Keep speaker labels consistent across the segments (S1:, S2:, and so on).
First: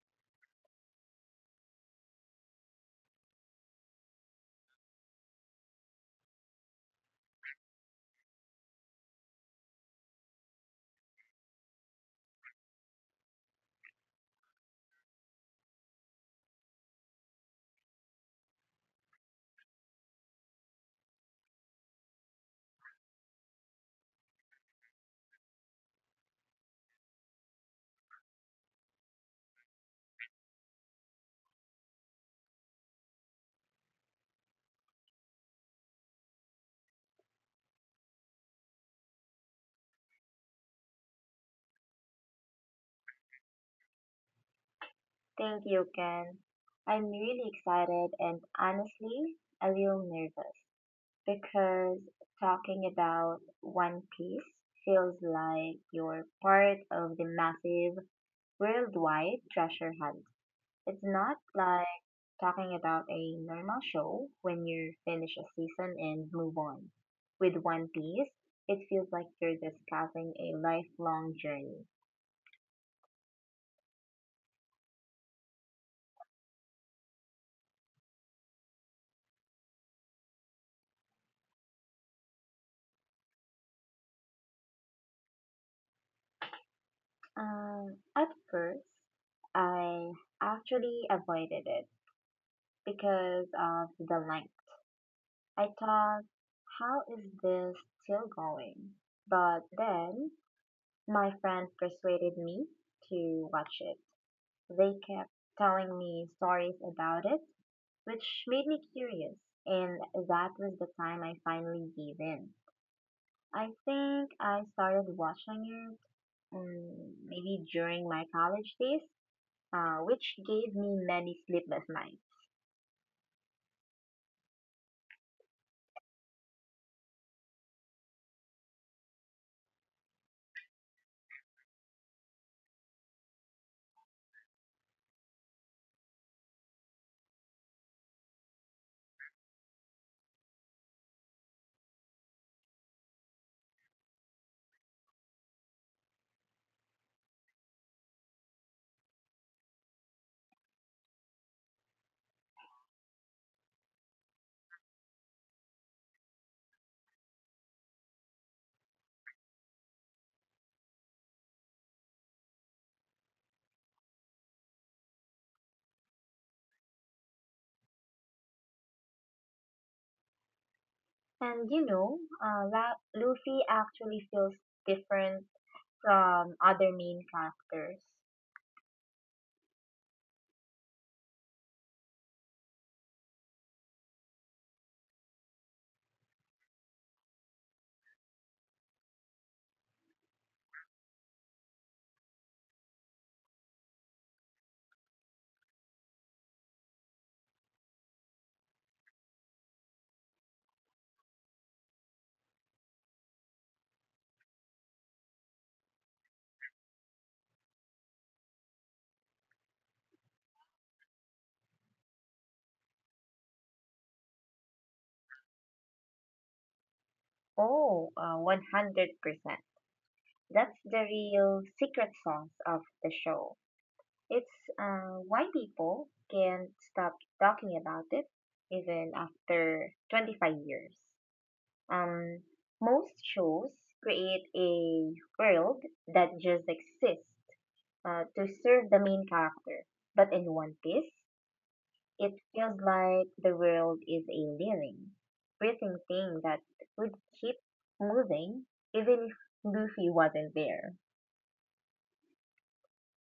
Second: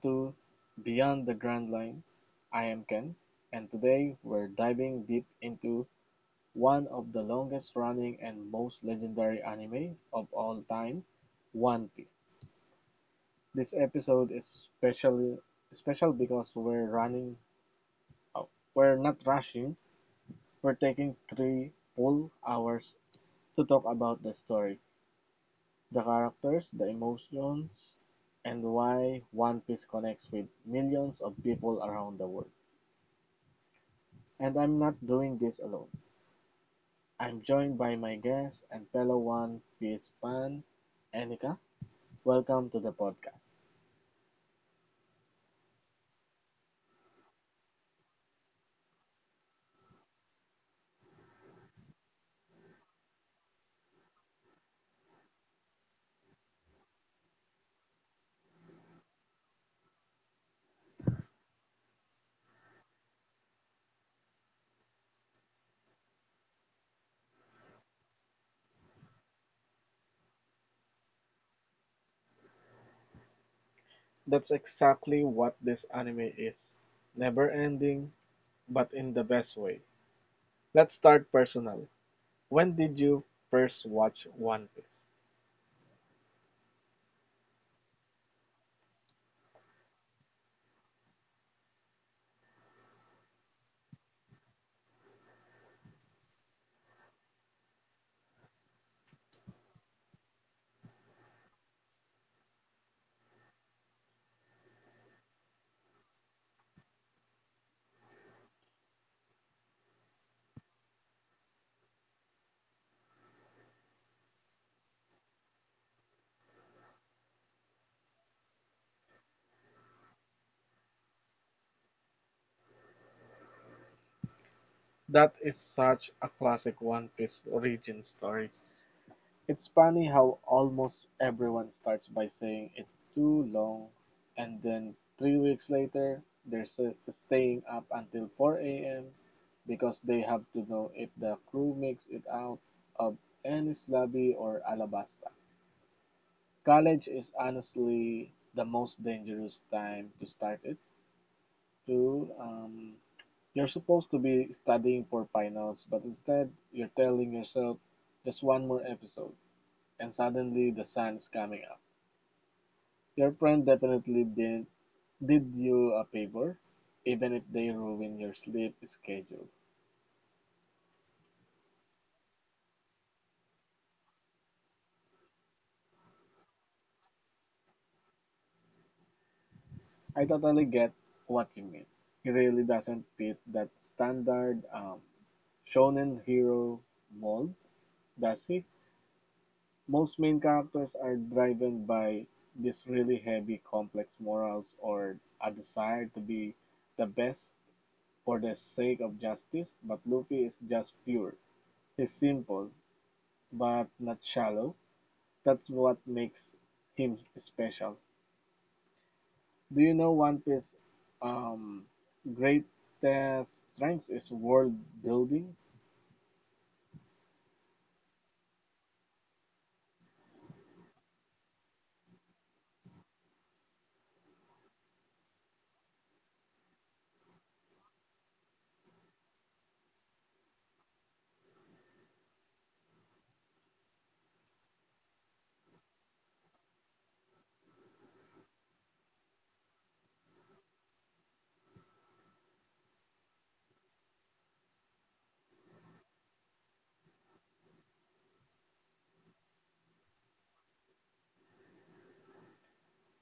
S1: to Beyond the Grand Line. I am Ken, and today we're diving deep into one of the longest running and most legendary anime of all time, One Piece. This episode is special because oh, we're not rushing, we're taking 3 full hours to talk about the story, the characters, the emotions, and why One Piece connects with millions of people around the world. And I'm not doing this alone. I'm joined by my guest and fellow One Piece fan, Enika. Welcome to the podcast.
S2: Thank you, Ken. I'm really excited and honestly a little nervous because talking about One Piece feels like you're part of the massive worldwide treasure hunt. It's not like talking about a normal show when you finish a season and move on. With One Piece, it feels like you're discussing a lifelong journey.
S1: That's exactly what this anime is, never ending, but in the best way. Let's start personal. When did you first watch One Piece?
S2: At first, I actually avoided it because of the length. I thought, how is this still going? But then my friend persuaded me to watch it. They kept telling me stories about it, which made me curious, and that was the time I finally gave in. I think I started watching it maybe during my college days, which gave me many sleepless nights.
S1: That is such a classic One Piece origin story. It's funny how almost everyone starts by saying it's too long, and then 3 weeks later, staying up until 4 a.m. because they have to know if the crew makes it out of Ennis Lobby or Alabasta. College is honestly the most dangerous time to start it. Too, you're supposed to be studying for finals, but instead you're telling yourself just one more episode and suddenly the sun is coming up. Your friend definitely didn't did you a favor, even if they ruin your sleep schedule.
S2: And Luffy actually feels different from other main characters.
S1: I totally get what you mean. He really doesn't fit that standard shonen hero mold, does he? Most main characters are driven by these really heavy, complex morals or a desire to be the best for the sake of justice, but Luffy is just pure. He's simple, but not shallow. That's what makes him special. Do you know One Piece um greatest strength is world building?
S2: Oh, 100%. That's the real secret sauce of the show. It's why people can't stop talking about it even after 25 years. Um, most shows create a world that just exists, to serve the main character. But in One Piece, it feels like the world is a living, breathing thing that would keep moving even if Luffy wasn't there.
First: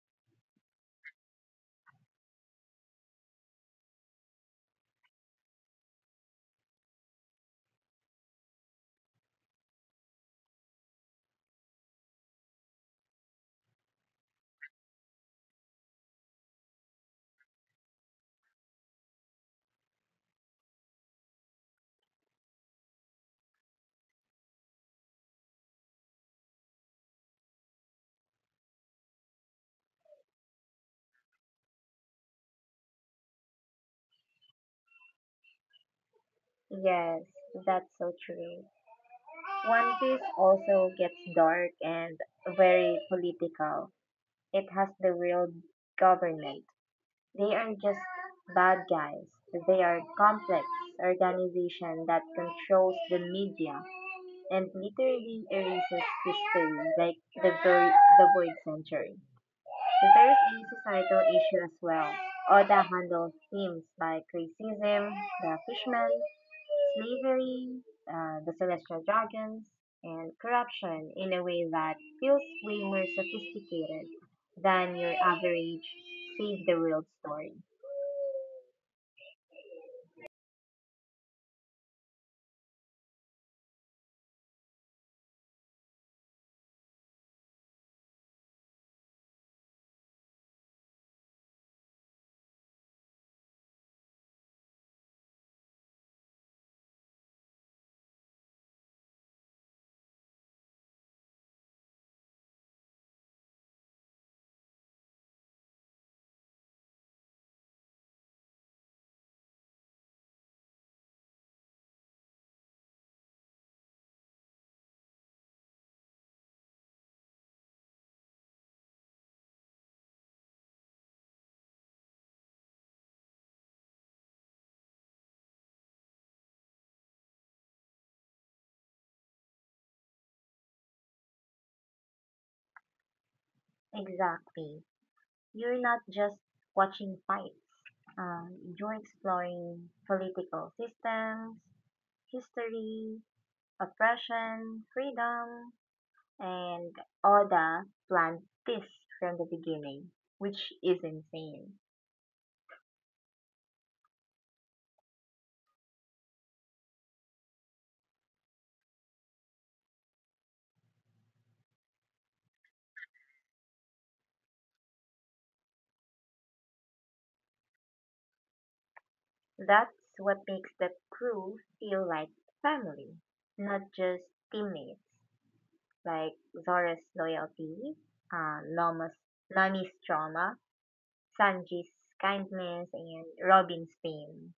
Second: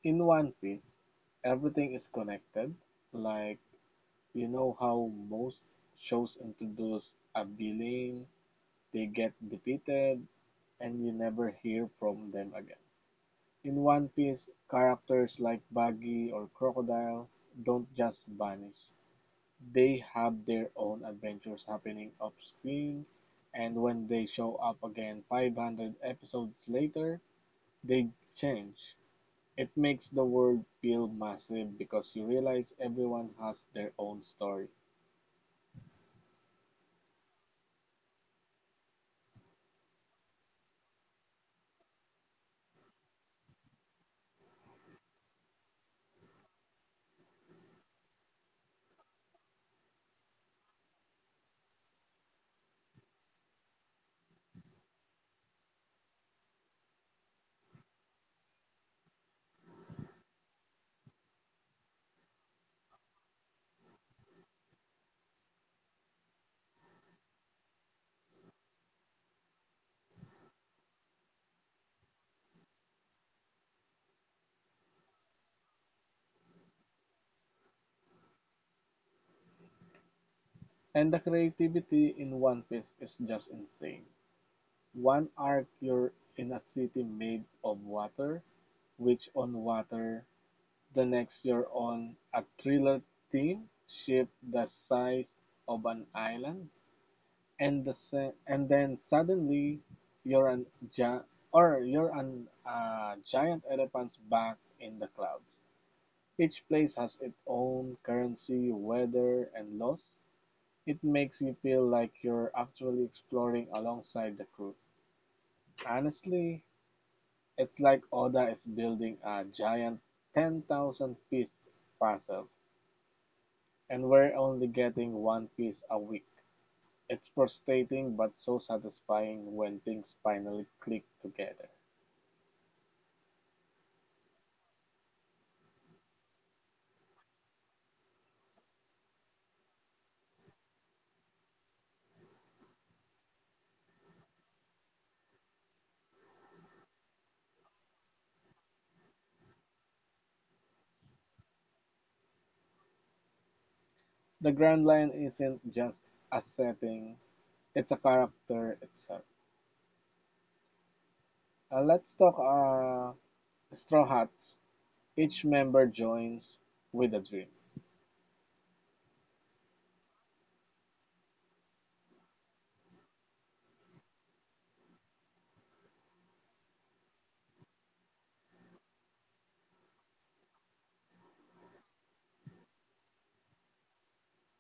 S1: In One Piece, everything is connected. Like, you know how most shows introduce a villain, they get defeated, and you never hear from them again. In One Piece, characters like Buggy or Crocodile don't just vanish. They have their own adventures happening off-screen, and when they show up again 500 episodes later, they change. It makes the world feel massive because you realize everyone has their own story.
S2: Yes, that's so true. One Piece also gets dark and very political. It has the real government. They aren't just bad guys. They are complex organization that controls the media and literally erases history, like the, vo- the void century. There is a societal issue as well. Oda handled themes like racism, the fishmen, slavery, the celestial dragons, and corruption in a way that feels way more sophisticated than your average save the world story.
S1: And the creativity in One Piece is just insane. One arc, you're in a city made of water, which on water. The next, you're on a thriller theme ship the size of an island, and then suddenly you're an gi- or you're an giant elephant's back in the clouds. Each place has its own currency, weather, and laws. It makes you feel like you're actually exploring alongside the crew. Honestly, it's like Oda is building a giant 10,000 piece puzzle, and we're only getting one piece a week. It's frustrating but so satisfying when things finally click together.
S2: Exactly. You're not just watching fights, um, you're exploring political systems, history, oppression, freedom, and Oda planned this from the beginning, which is insane.
S1: The Grand Line isn't just a setting, it's a character itself. Let's talk Straw Hats. Each member joins with a dream.
S2: That's what makes the crew feel like family, not just teammates. Like Zora's loyalty, uh, Noma's, Nami's trauma, Sanji's kindness, and Robin's pain.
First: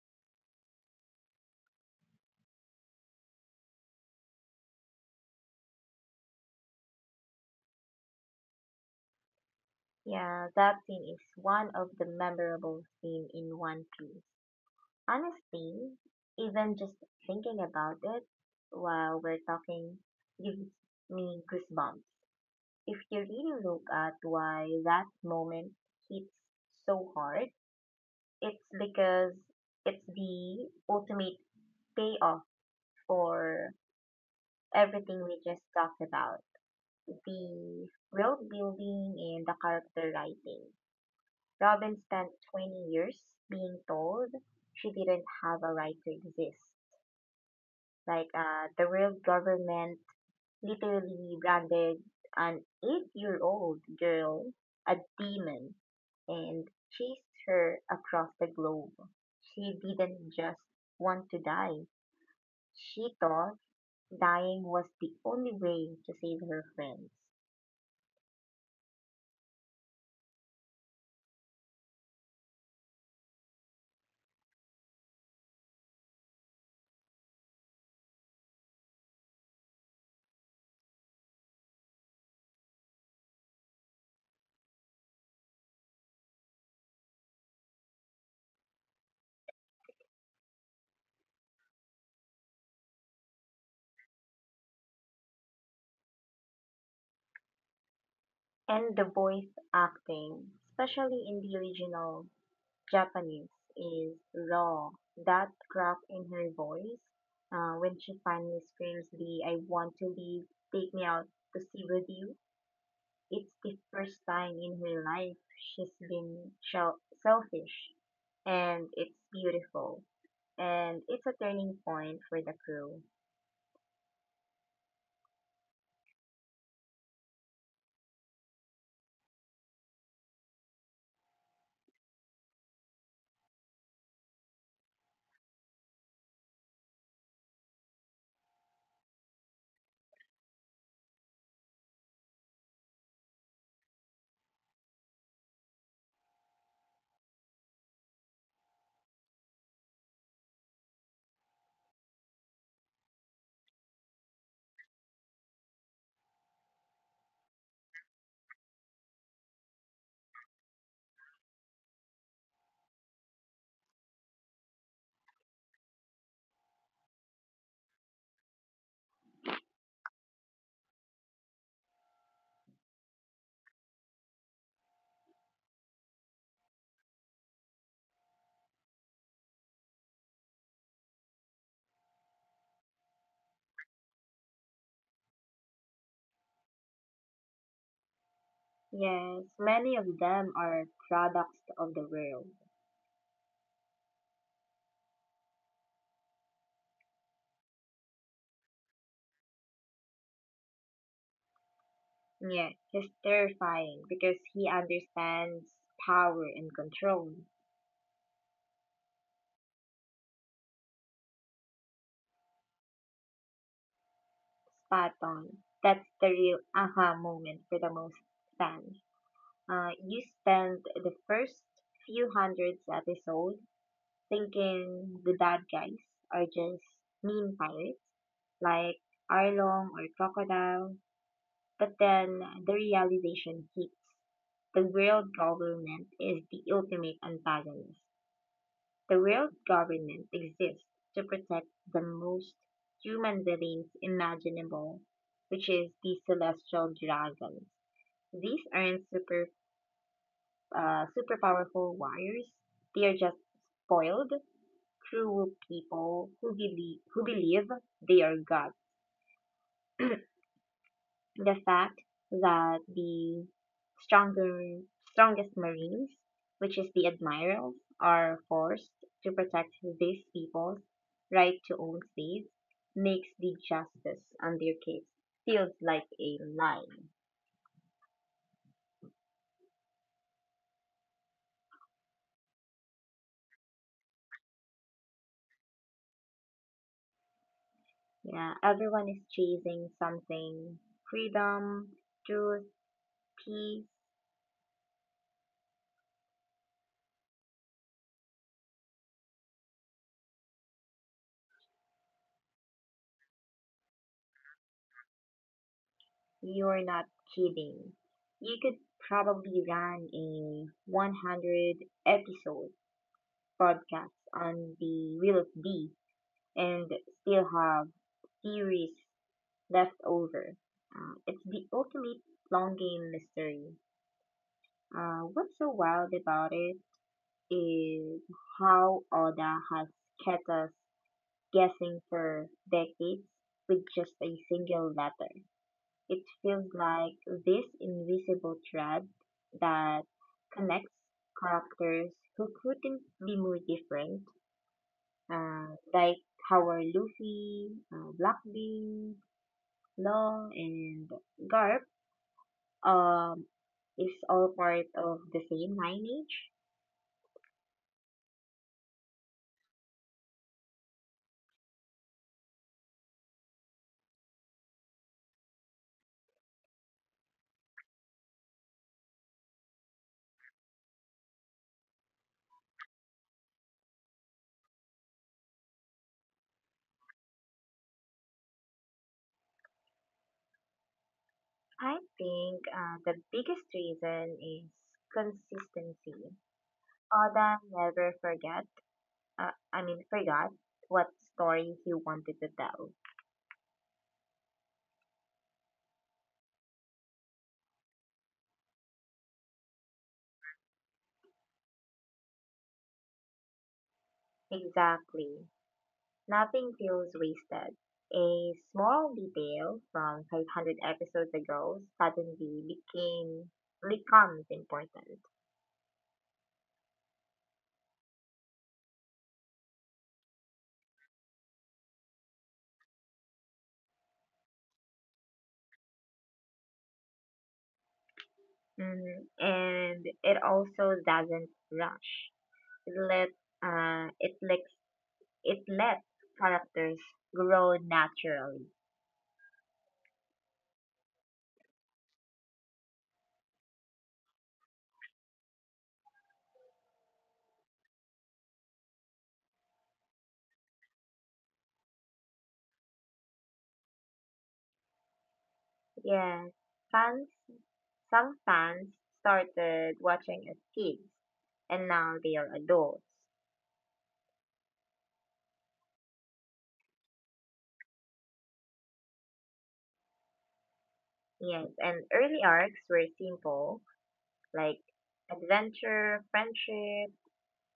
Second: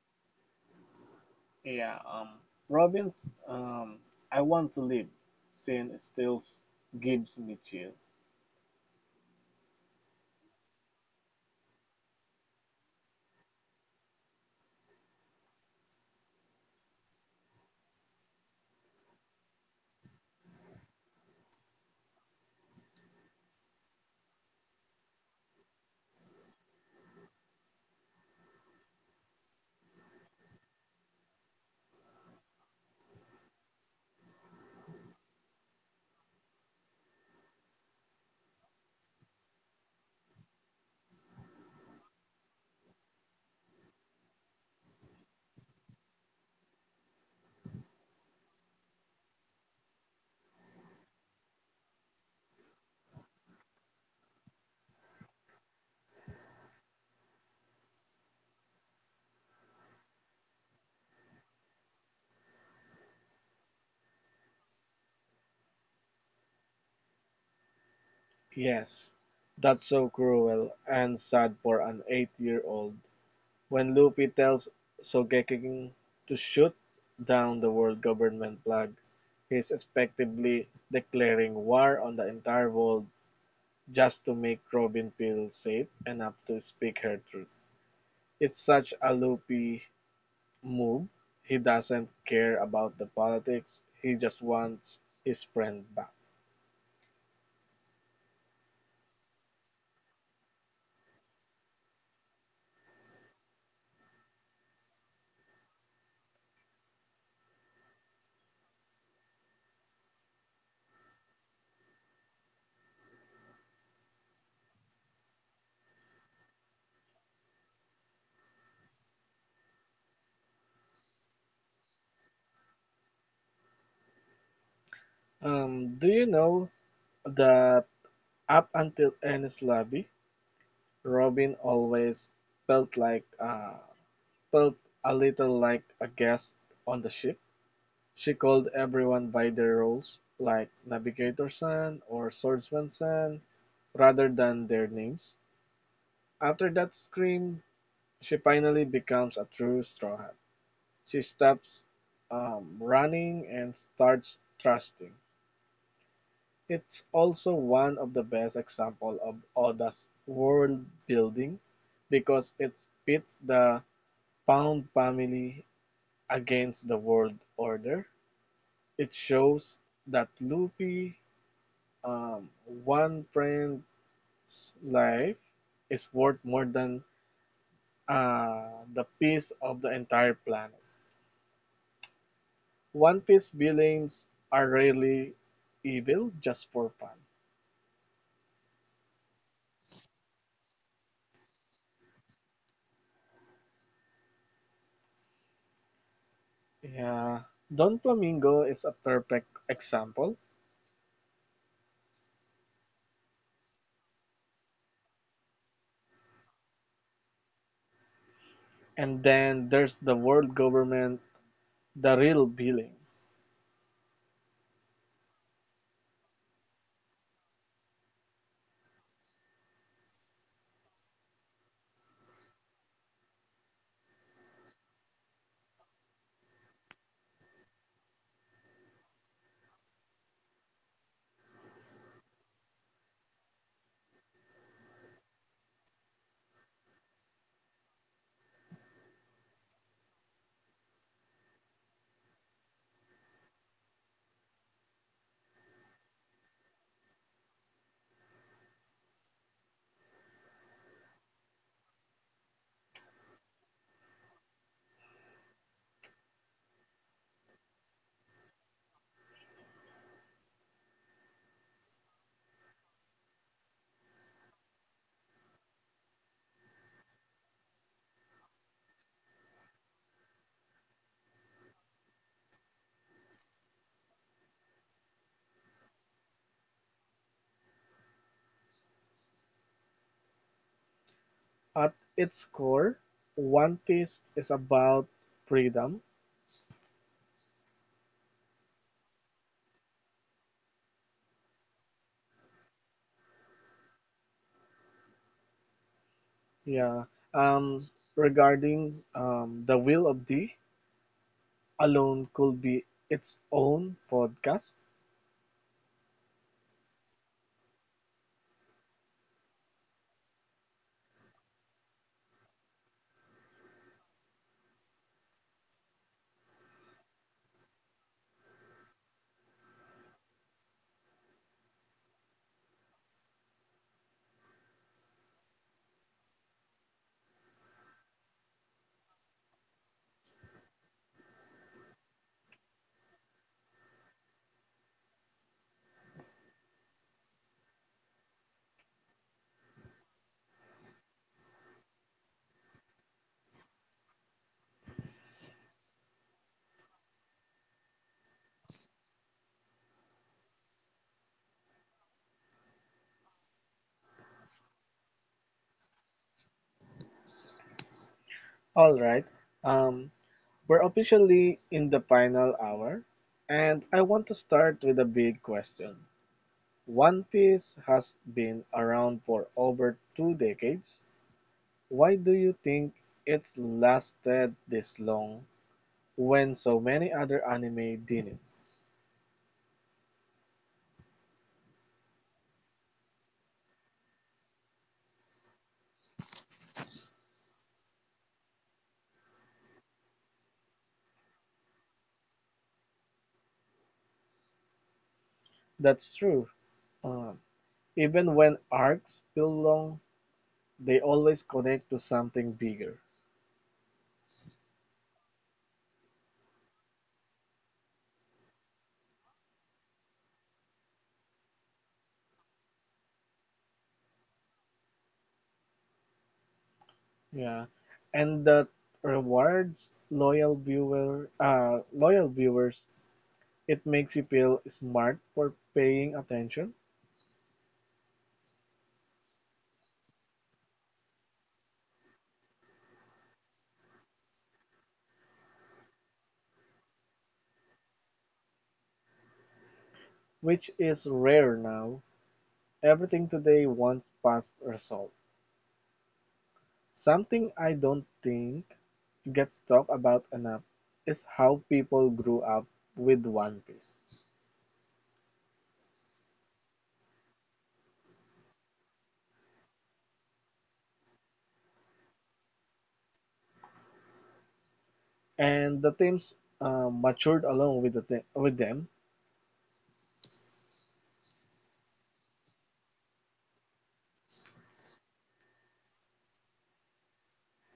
S1: Yeah, Robin's I Want to Live scene still gives me chill.
S2: Yeah, that scene is one of the memorable scene in One Piece. Honestly, even just thinking about it while we're talking gives me goosebumps. If you really look at why that moment hits so hard, it's because it's the ultimate payoff for everything we just talked about. The world building and the character writing. Robin spent 20 years being told she didn't have a right to exist. Like the world government literally branded an eight-year-old girl a demon and chased her across the globe. She didn't just want to die. She thought dying was the only way to save her friends.
S1: Yes, that's so cruel and sad for an 8 year old. When Luffy tells Shogekiden to shoot down the world government flag, he's effectively declaring war on the entire world just to make Robin feel safe enough to speak her truth. It's such a Luffy move. He doesn't care about the politics. He just wants his friend back.
S2: And the voice acting, especially in the original, Japanese, is raw. That crack in her voice, when she finally screams the I want to leave, take me out to sea with you, it's the first time in her life she's been selfish. And it's beautiful. And it's a turning point for the crew.
S1: Do you know that up until Ernest Lobby, Robin always felt like uh, felt a little like a guest on the ship. She called everyone by their roles, like Navigator San or Swordsman San, rather than their names. After that scream, she finally becomes a true Straw Hat. She stops running and starts trusting. It's also one of the best example of Oda's world building because it pits the Pound family against the world order. It shows that Luffy, one friend's life is worth more than the peace of the entire planet. One Piece villains are rarely evil just for fun.
S2: Yes, many of them are products of the world.
S1: Yeah, Don Flamingo is a perfect example.
S2: Yeah, he's terrifying because he understands power and control.
S1: And then there's the world government, the real villain.
S2: Spot on. That's the real aha moment for the most fans. You spend the first few hundreds episode thinking the bad guys are just mean pirates like Arlong or Crocodile, but then the realization hits. The world government is the ultimate antagonist. The real government exists to protect the most human beliefs imaginable, which is the celestial dragons. These aren't super, super powerful warriors. They are just spoiled, cruel people who believe they are gods. The fact that the stronger, strongest Marines, which is the admirals, are forced to protect these people's right to own space makes the justice on their case feels like a lie.
S1: At its core, One Piece is about freedom.
S2: Yeah, everyone is chasing something: freedom, truth, peace.
S1: Yeah. Um, regarding the will of D alone could be its own podcast.
S2: You're not kidding. You could probably run a 100 episode podcasts on the Wheel of D and still have theories left over. It's the ultimate long game mystery. What's so wild about it is how Oda has kept us guessing for decades with just a single letter. It feels like this invisible thread that connects characters who couldn't be more different, uh, like how are Luffy, Blackbeard, Law, and Garp um, is all part of the same lineage?
S1: All right. Um, we're officially in the final hour, and I want to start with a big question. One Piece has been around for over two decades. Why do you think it's lasted this long when so many other anime didn't?
S2: I think the biggest reason is consistency. Oda never forget, I mean forgot what story he wanted to tell.
S1: That's true. Um, even when arcs feel long, they always connect to something bigger.
S2: Exactly. Nothing feels wasted. A small detail from 500 episodes ago suddenly became becomes important.
S1: Yeah. And that rewards loyal viewers. It makes you feel smart for paying attention,
S2: Mhm. And it also doesn't rush. It let uh it lets it lets characters grow naturally.
S1: which is rare now. Everything today wants fast result. Something I don't think gets talked about enough is how people grew up with One Piece
S2: Yes, fans some fans started watching as kids and now they are adults.
S1: and the teams matured along with with them.
S2: Yes, and early arcs were simple, like adventure, friendship,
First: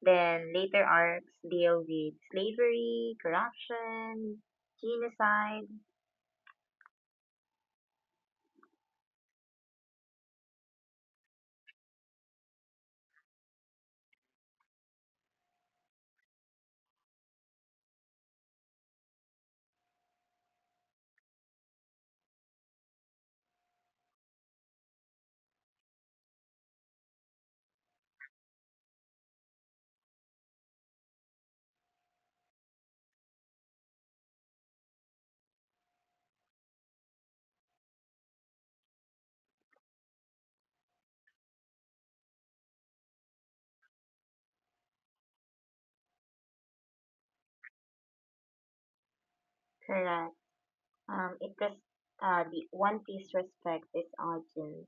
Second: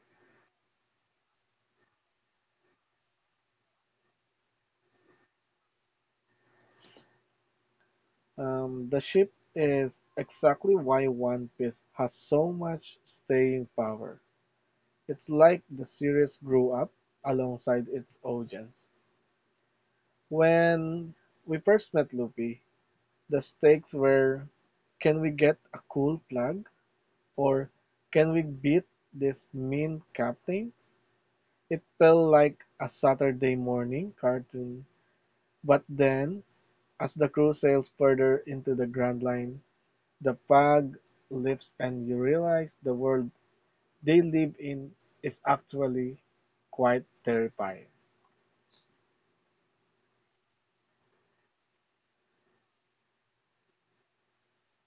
S2: then later arcs deal with slavery, corruption, genocide.
S1: The ship is exactly why One Piece has so much staying power. It's like the series grew up alongside its audience. When we first met Luffy, the stakes were, can we get a cool plug? Or can we beat this mean captain? It felt like a Saturday morning cartoon. But then, as the crew sails further into the Grand Line, the bug leaves and you realize the world they live in is actually quite terrifying.
S2: Correct. It does The One Piece respects its audience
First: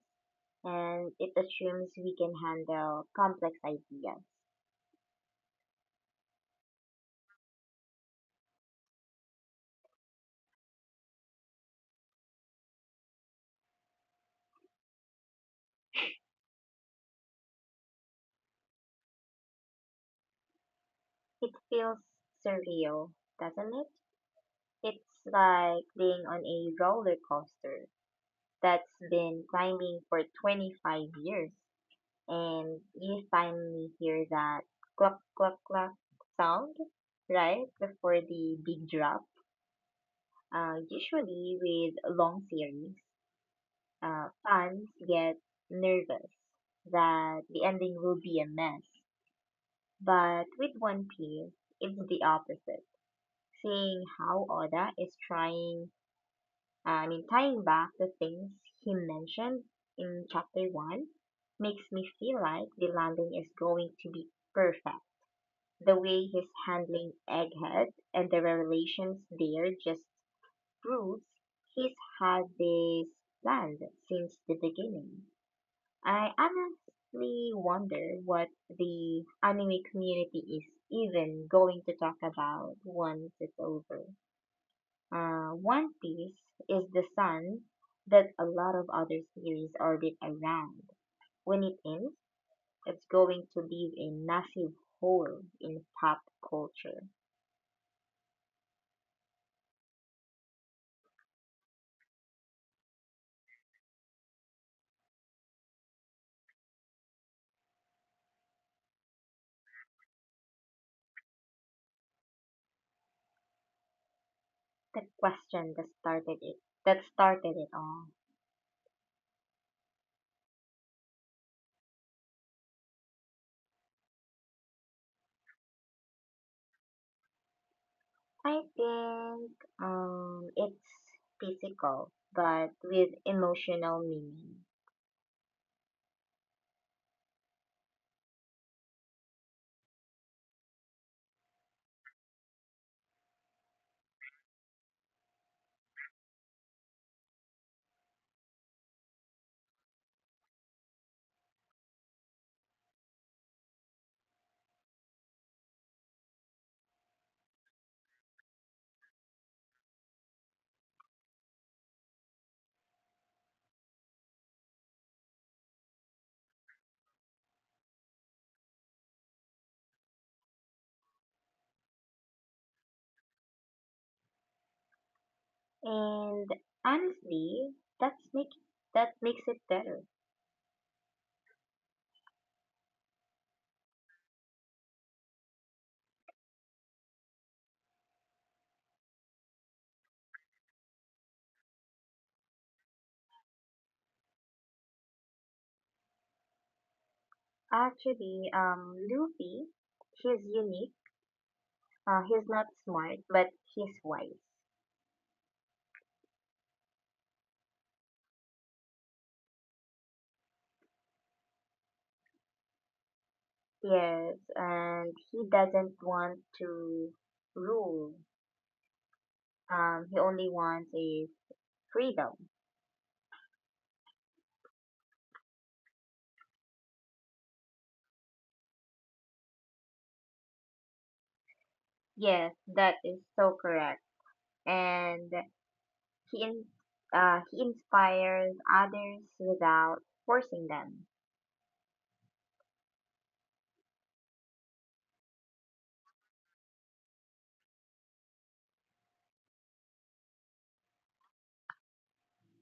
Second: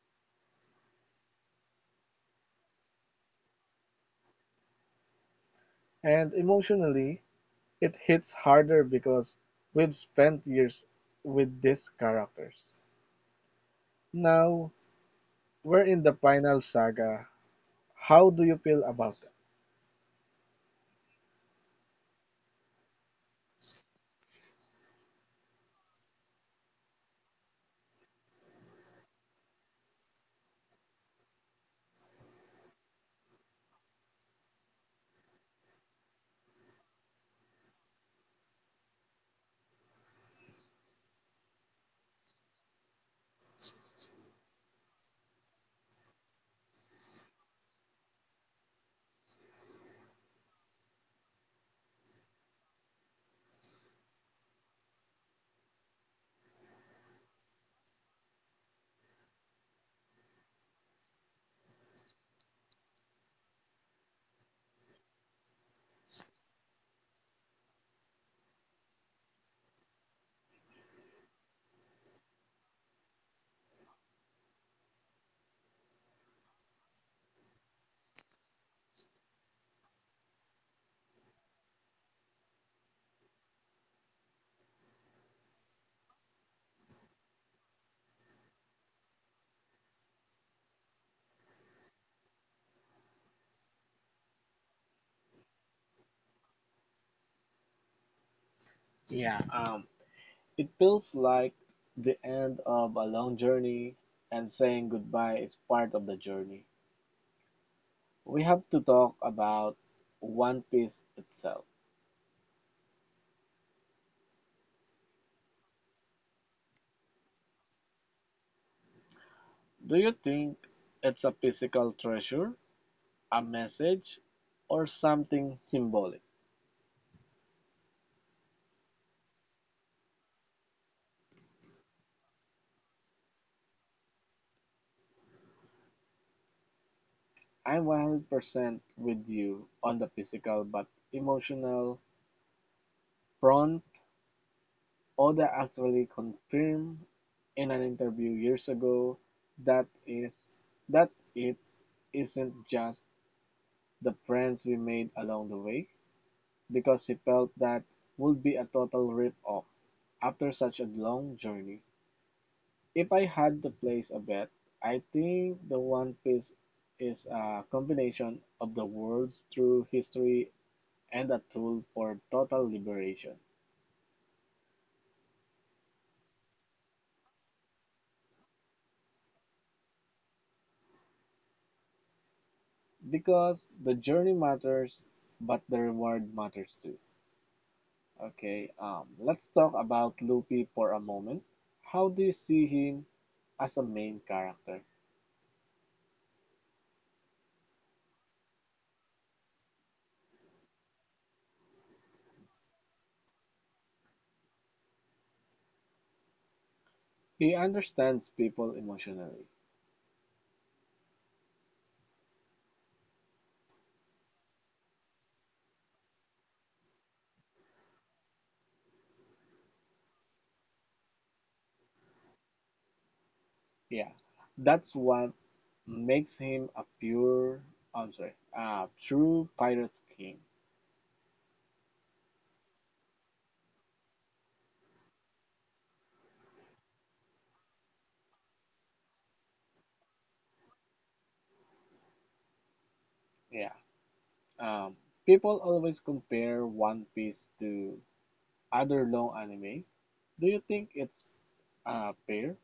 S2: and it assumes we can handle complex ideas.
S1: And emotionally, it hits harder because we've spent years with these characters. Now, we're in the final saga. How do you feel about it?
S2: It feels surreal, doesn't it? It's like being on a roller coaster that's been climbing for 25 years, and he finally hear that cluck cluck cluck sound right before the big drop. Usually with long series, fans get nervous that the ending will be a mess. But with One Piece, it's the opposite. Seeing how Oda is tying back the things he mentioned in chapter one makes me feel like the landing is going to be perfect. The way he's handling Egghead and the revelations there just proves he's had this planned since the beginning. I honestly wonder what the anime community is even going to talk about once it's over. One Piece is the sun that a lot of other series orbit around. When it ends, it's going to leave a massive hole in pop culture.
S1: Yeah, it feels like the end of a long journey, and saying goodbye is part of the journey. We have to talk about One Piece itself.
S2: The question that started it all.
S1: Do you think it's a physical treasure, a message, or something symbolic?
S2: I think it's physical but with emotional meaning.
S1: I'm 100% with you on the physical but emotional front. Oda actually confirmed in an interview years ago that is that it isn't just the friends we made along the way because he felt that would be a total rip off after such a long journey. If I had to place a bet, I think the One Piece is a combination of the world's true history and a tool for total liberation.
S2: And honestly, that's make that makes it better.
S1: Because the journey matters, but the reward matters too. Okay, let's talk about Luffy for a moment. How do you see him as a main character?
S2: Actually, Luffy, he's unique. He's not smart, but he's wise.
S1: He understands people emotionally.
S2: Yes, and he doesn't want to rule. He only wants a freedom.
S1: Yeah, that's what makes him a pure, I'm sorry, a true pirate king.
S2: Yes, that is so correct. And he in, he inspires others without forcing them.
S1: Yeah. Um, people always compare One Piece to other long anime. Do you think it's fair?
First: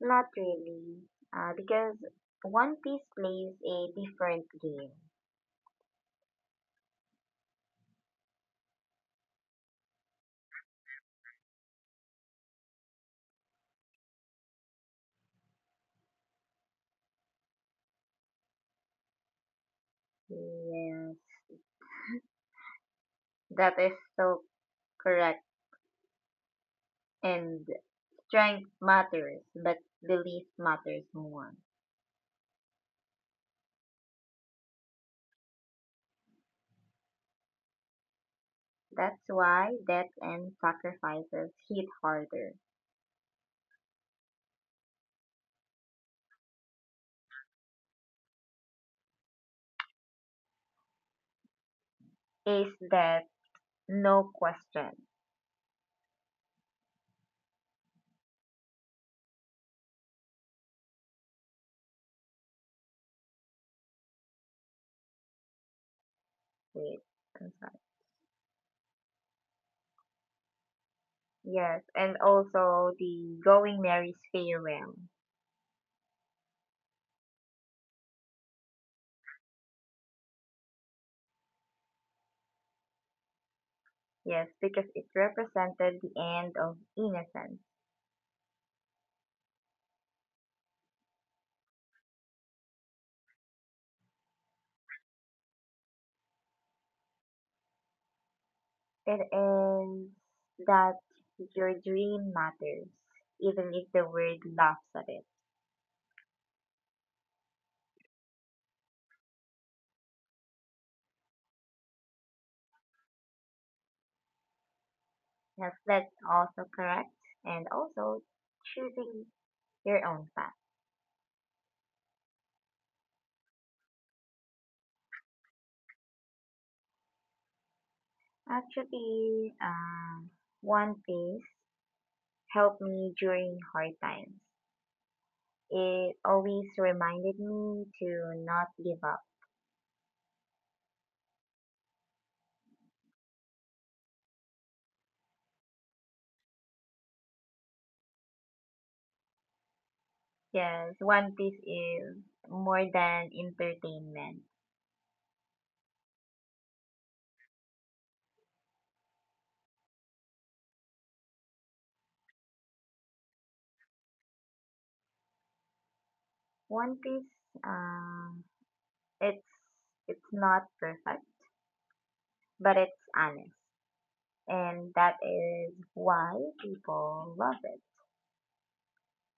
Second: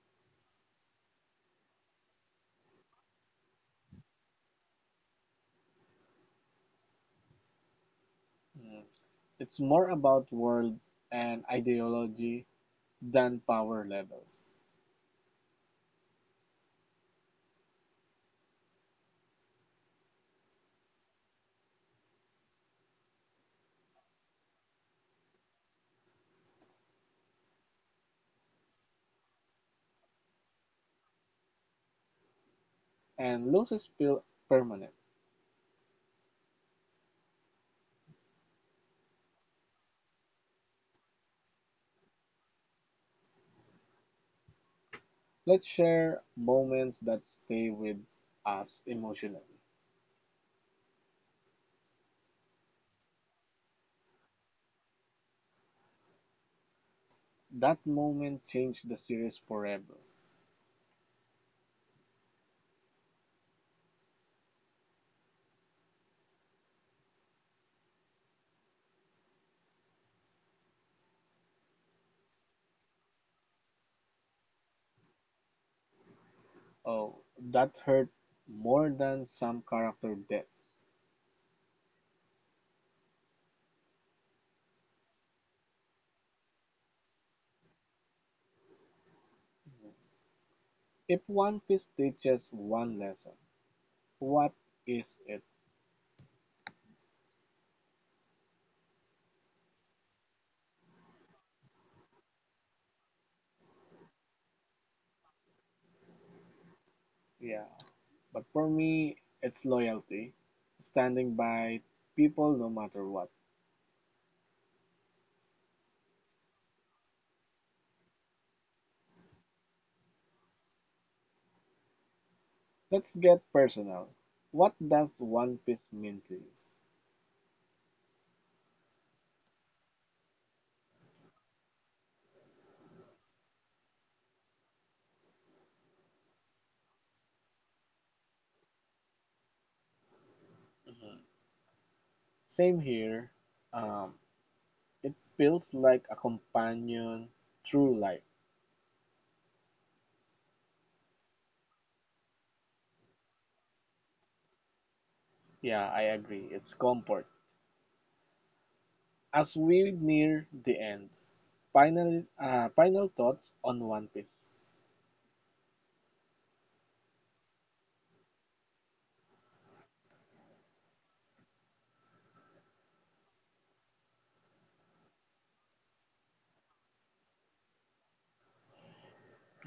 S2: Not really, because One Piece plays a different game.
S1: Mm. It's more about world and ideology than power levels,
S2: Yes, that is so correct. And strength matters, but belief matters more.
S1: and loses feel permanent.
S2: That's why death and sacrifices hit harder.
S1: Let's share moments that stay with us emotionally.
S2: Is that no question?
S1: That moment changed the series forever.
S2: Wait, I'm Yes, and also the Going Mary's farewell.
S1: Oh, that hurt more than some character deaths.
S2: Yes, because it represented the end of innocence.
S1: If One Piece teaches one lesson, what is it?
S2: It is that your dream matters, even if the world laughs at it.
S1: Yeah. But for me, it's loyalty, standing by people no matter what.
S2: Yes, that's also correct. And also choosing your own path.
S1: Let's get personal. What does One Piece mean to you?
S2: Actually, One Piece helped me during hard times. It always reminded me to not give up.
S1: Mhm. Same here. Um, it feels like a companion through life.
S2: Yes, One Piece is more than entertainment.
S1: Yeah, I agree. It's comfort. As we near the end, final final thoughts on One Piece.
S2: One Piece, um, it's it's not perfect, but it's honest, and that is why people love it.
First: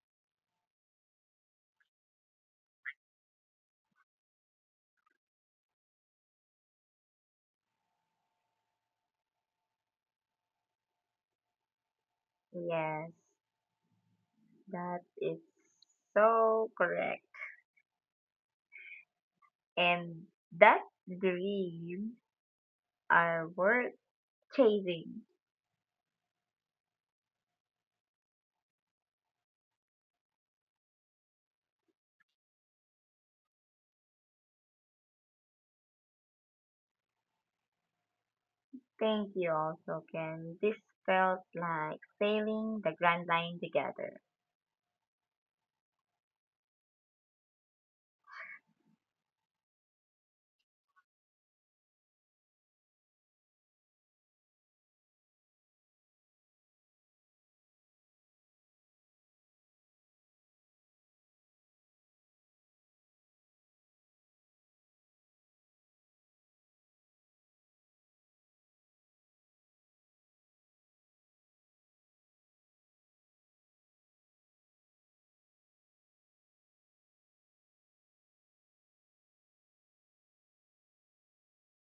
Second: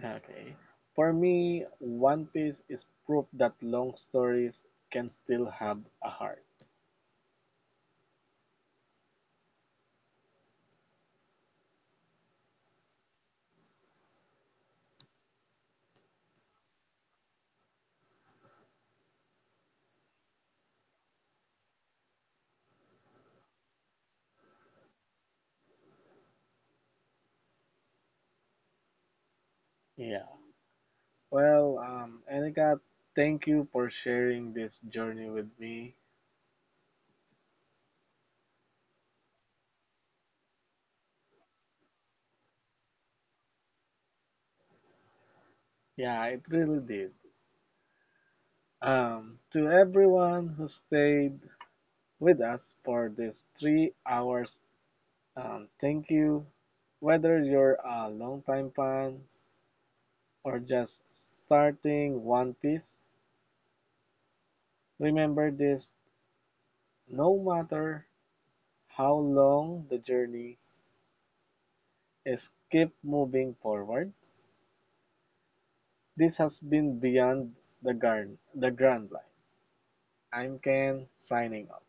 S1: Okay. For me, One Piece is proof that long stories can still have a heart.
S2: Yes, that is so correct, and that dream are worth chasing.
S1: Yeah. Well, Enika, thank you for sharing this journey with me.
S2: Thank you, also, Ken. This felt like sailing the Grand Line together.
S1: Yeah, it really did. To everyone who stayed with us for these 3 hours, thank you. Whether you're a long-time fan or just starting One Piece, remember this, no matter how long the journey is, keep moving forward. This has been the Grand Line. I'm Ken, signing off.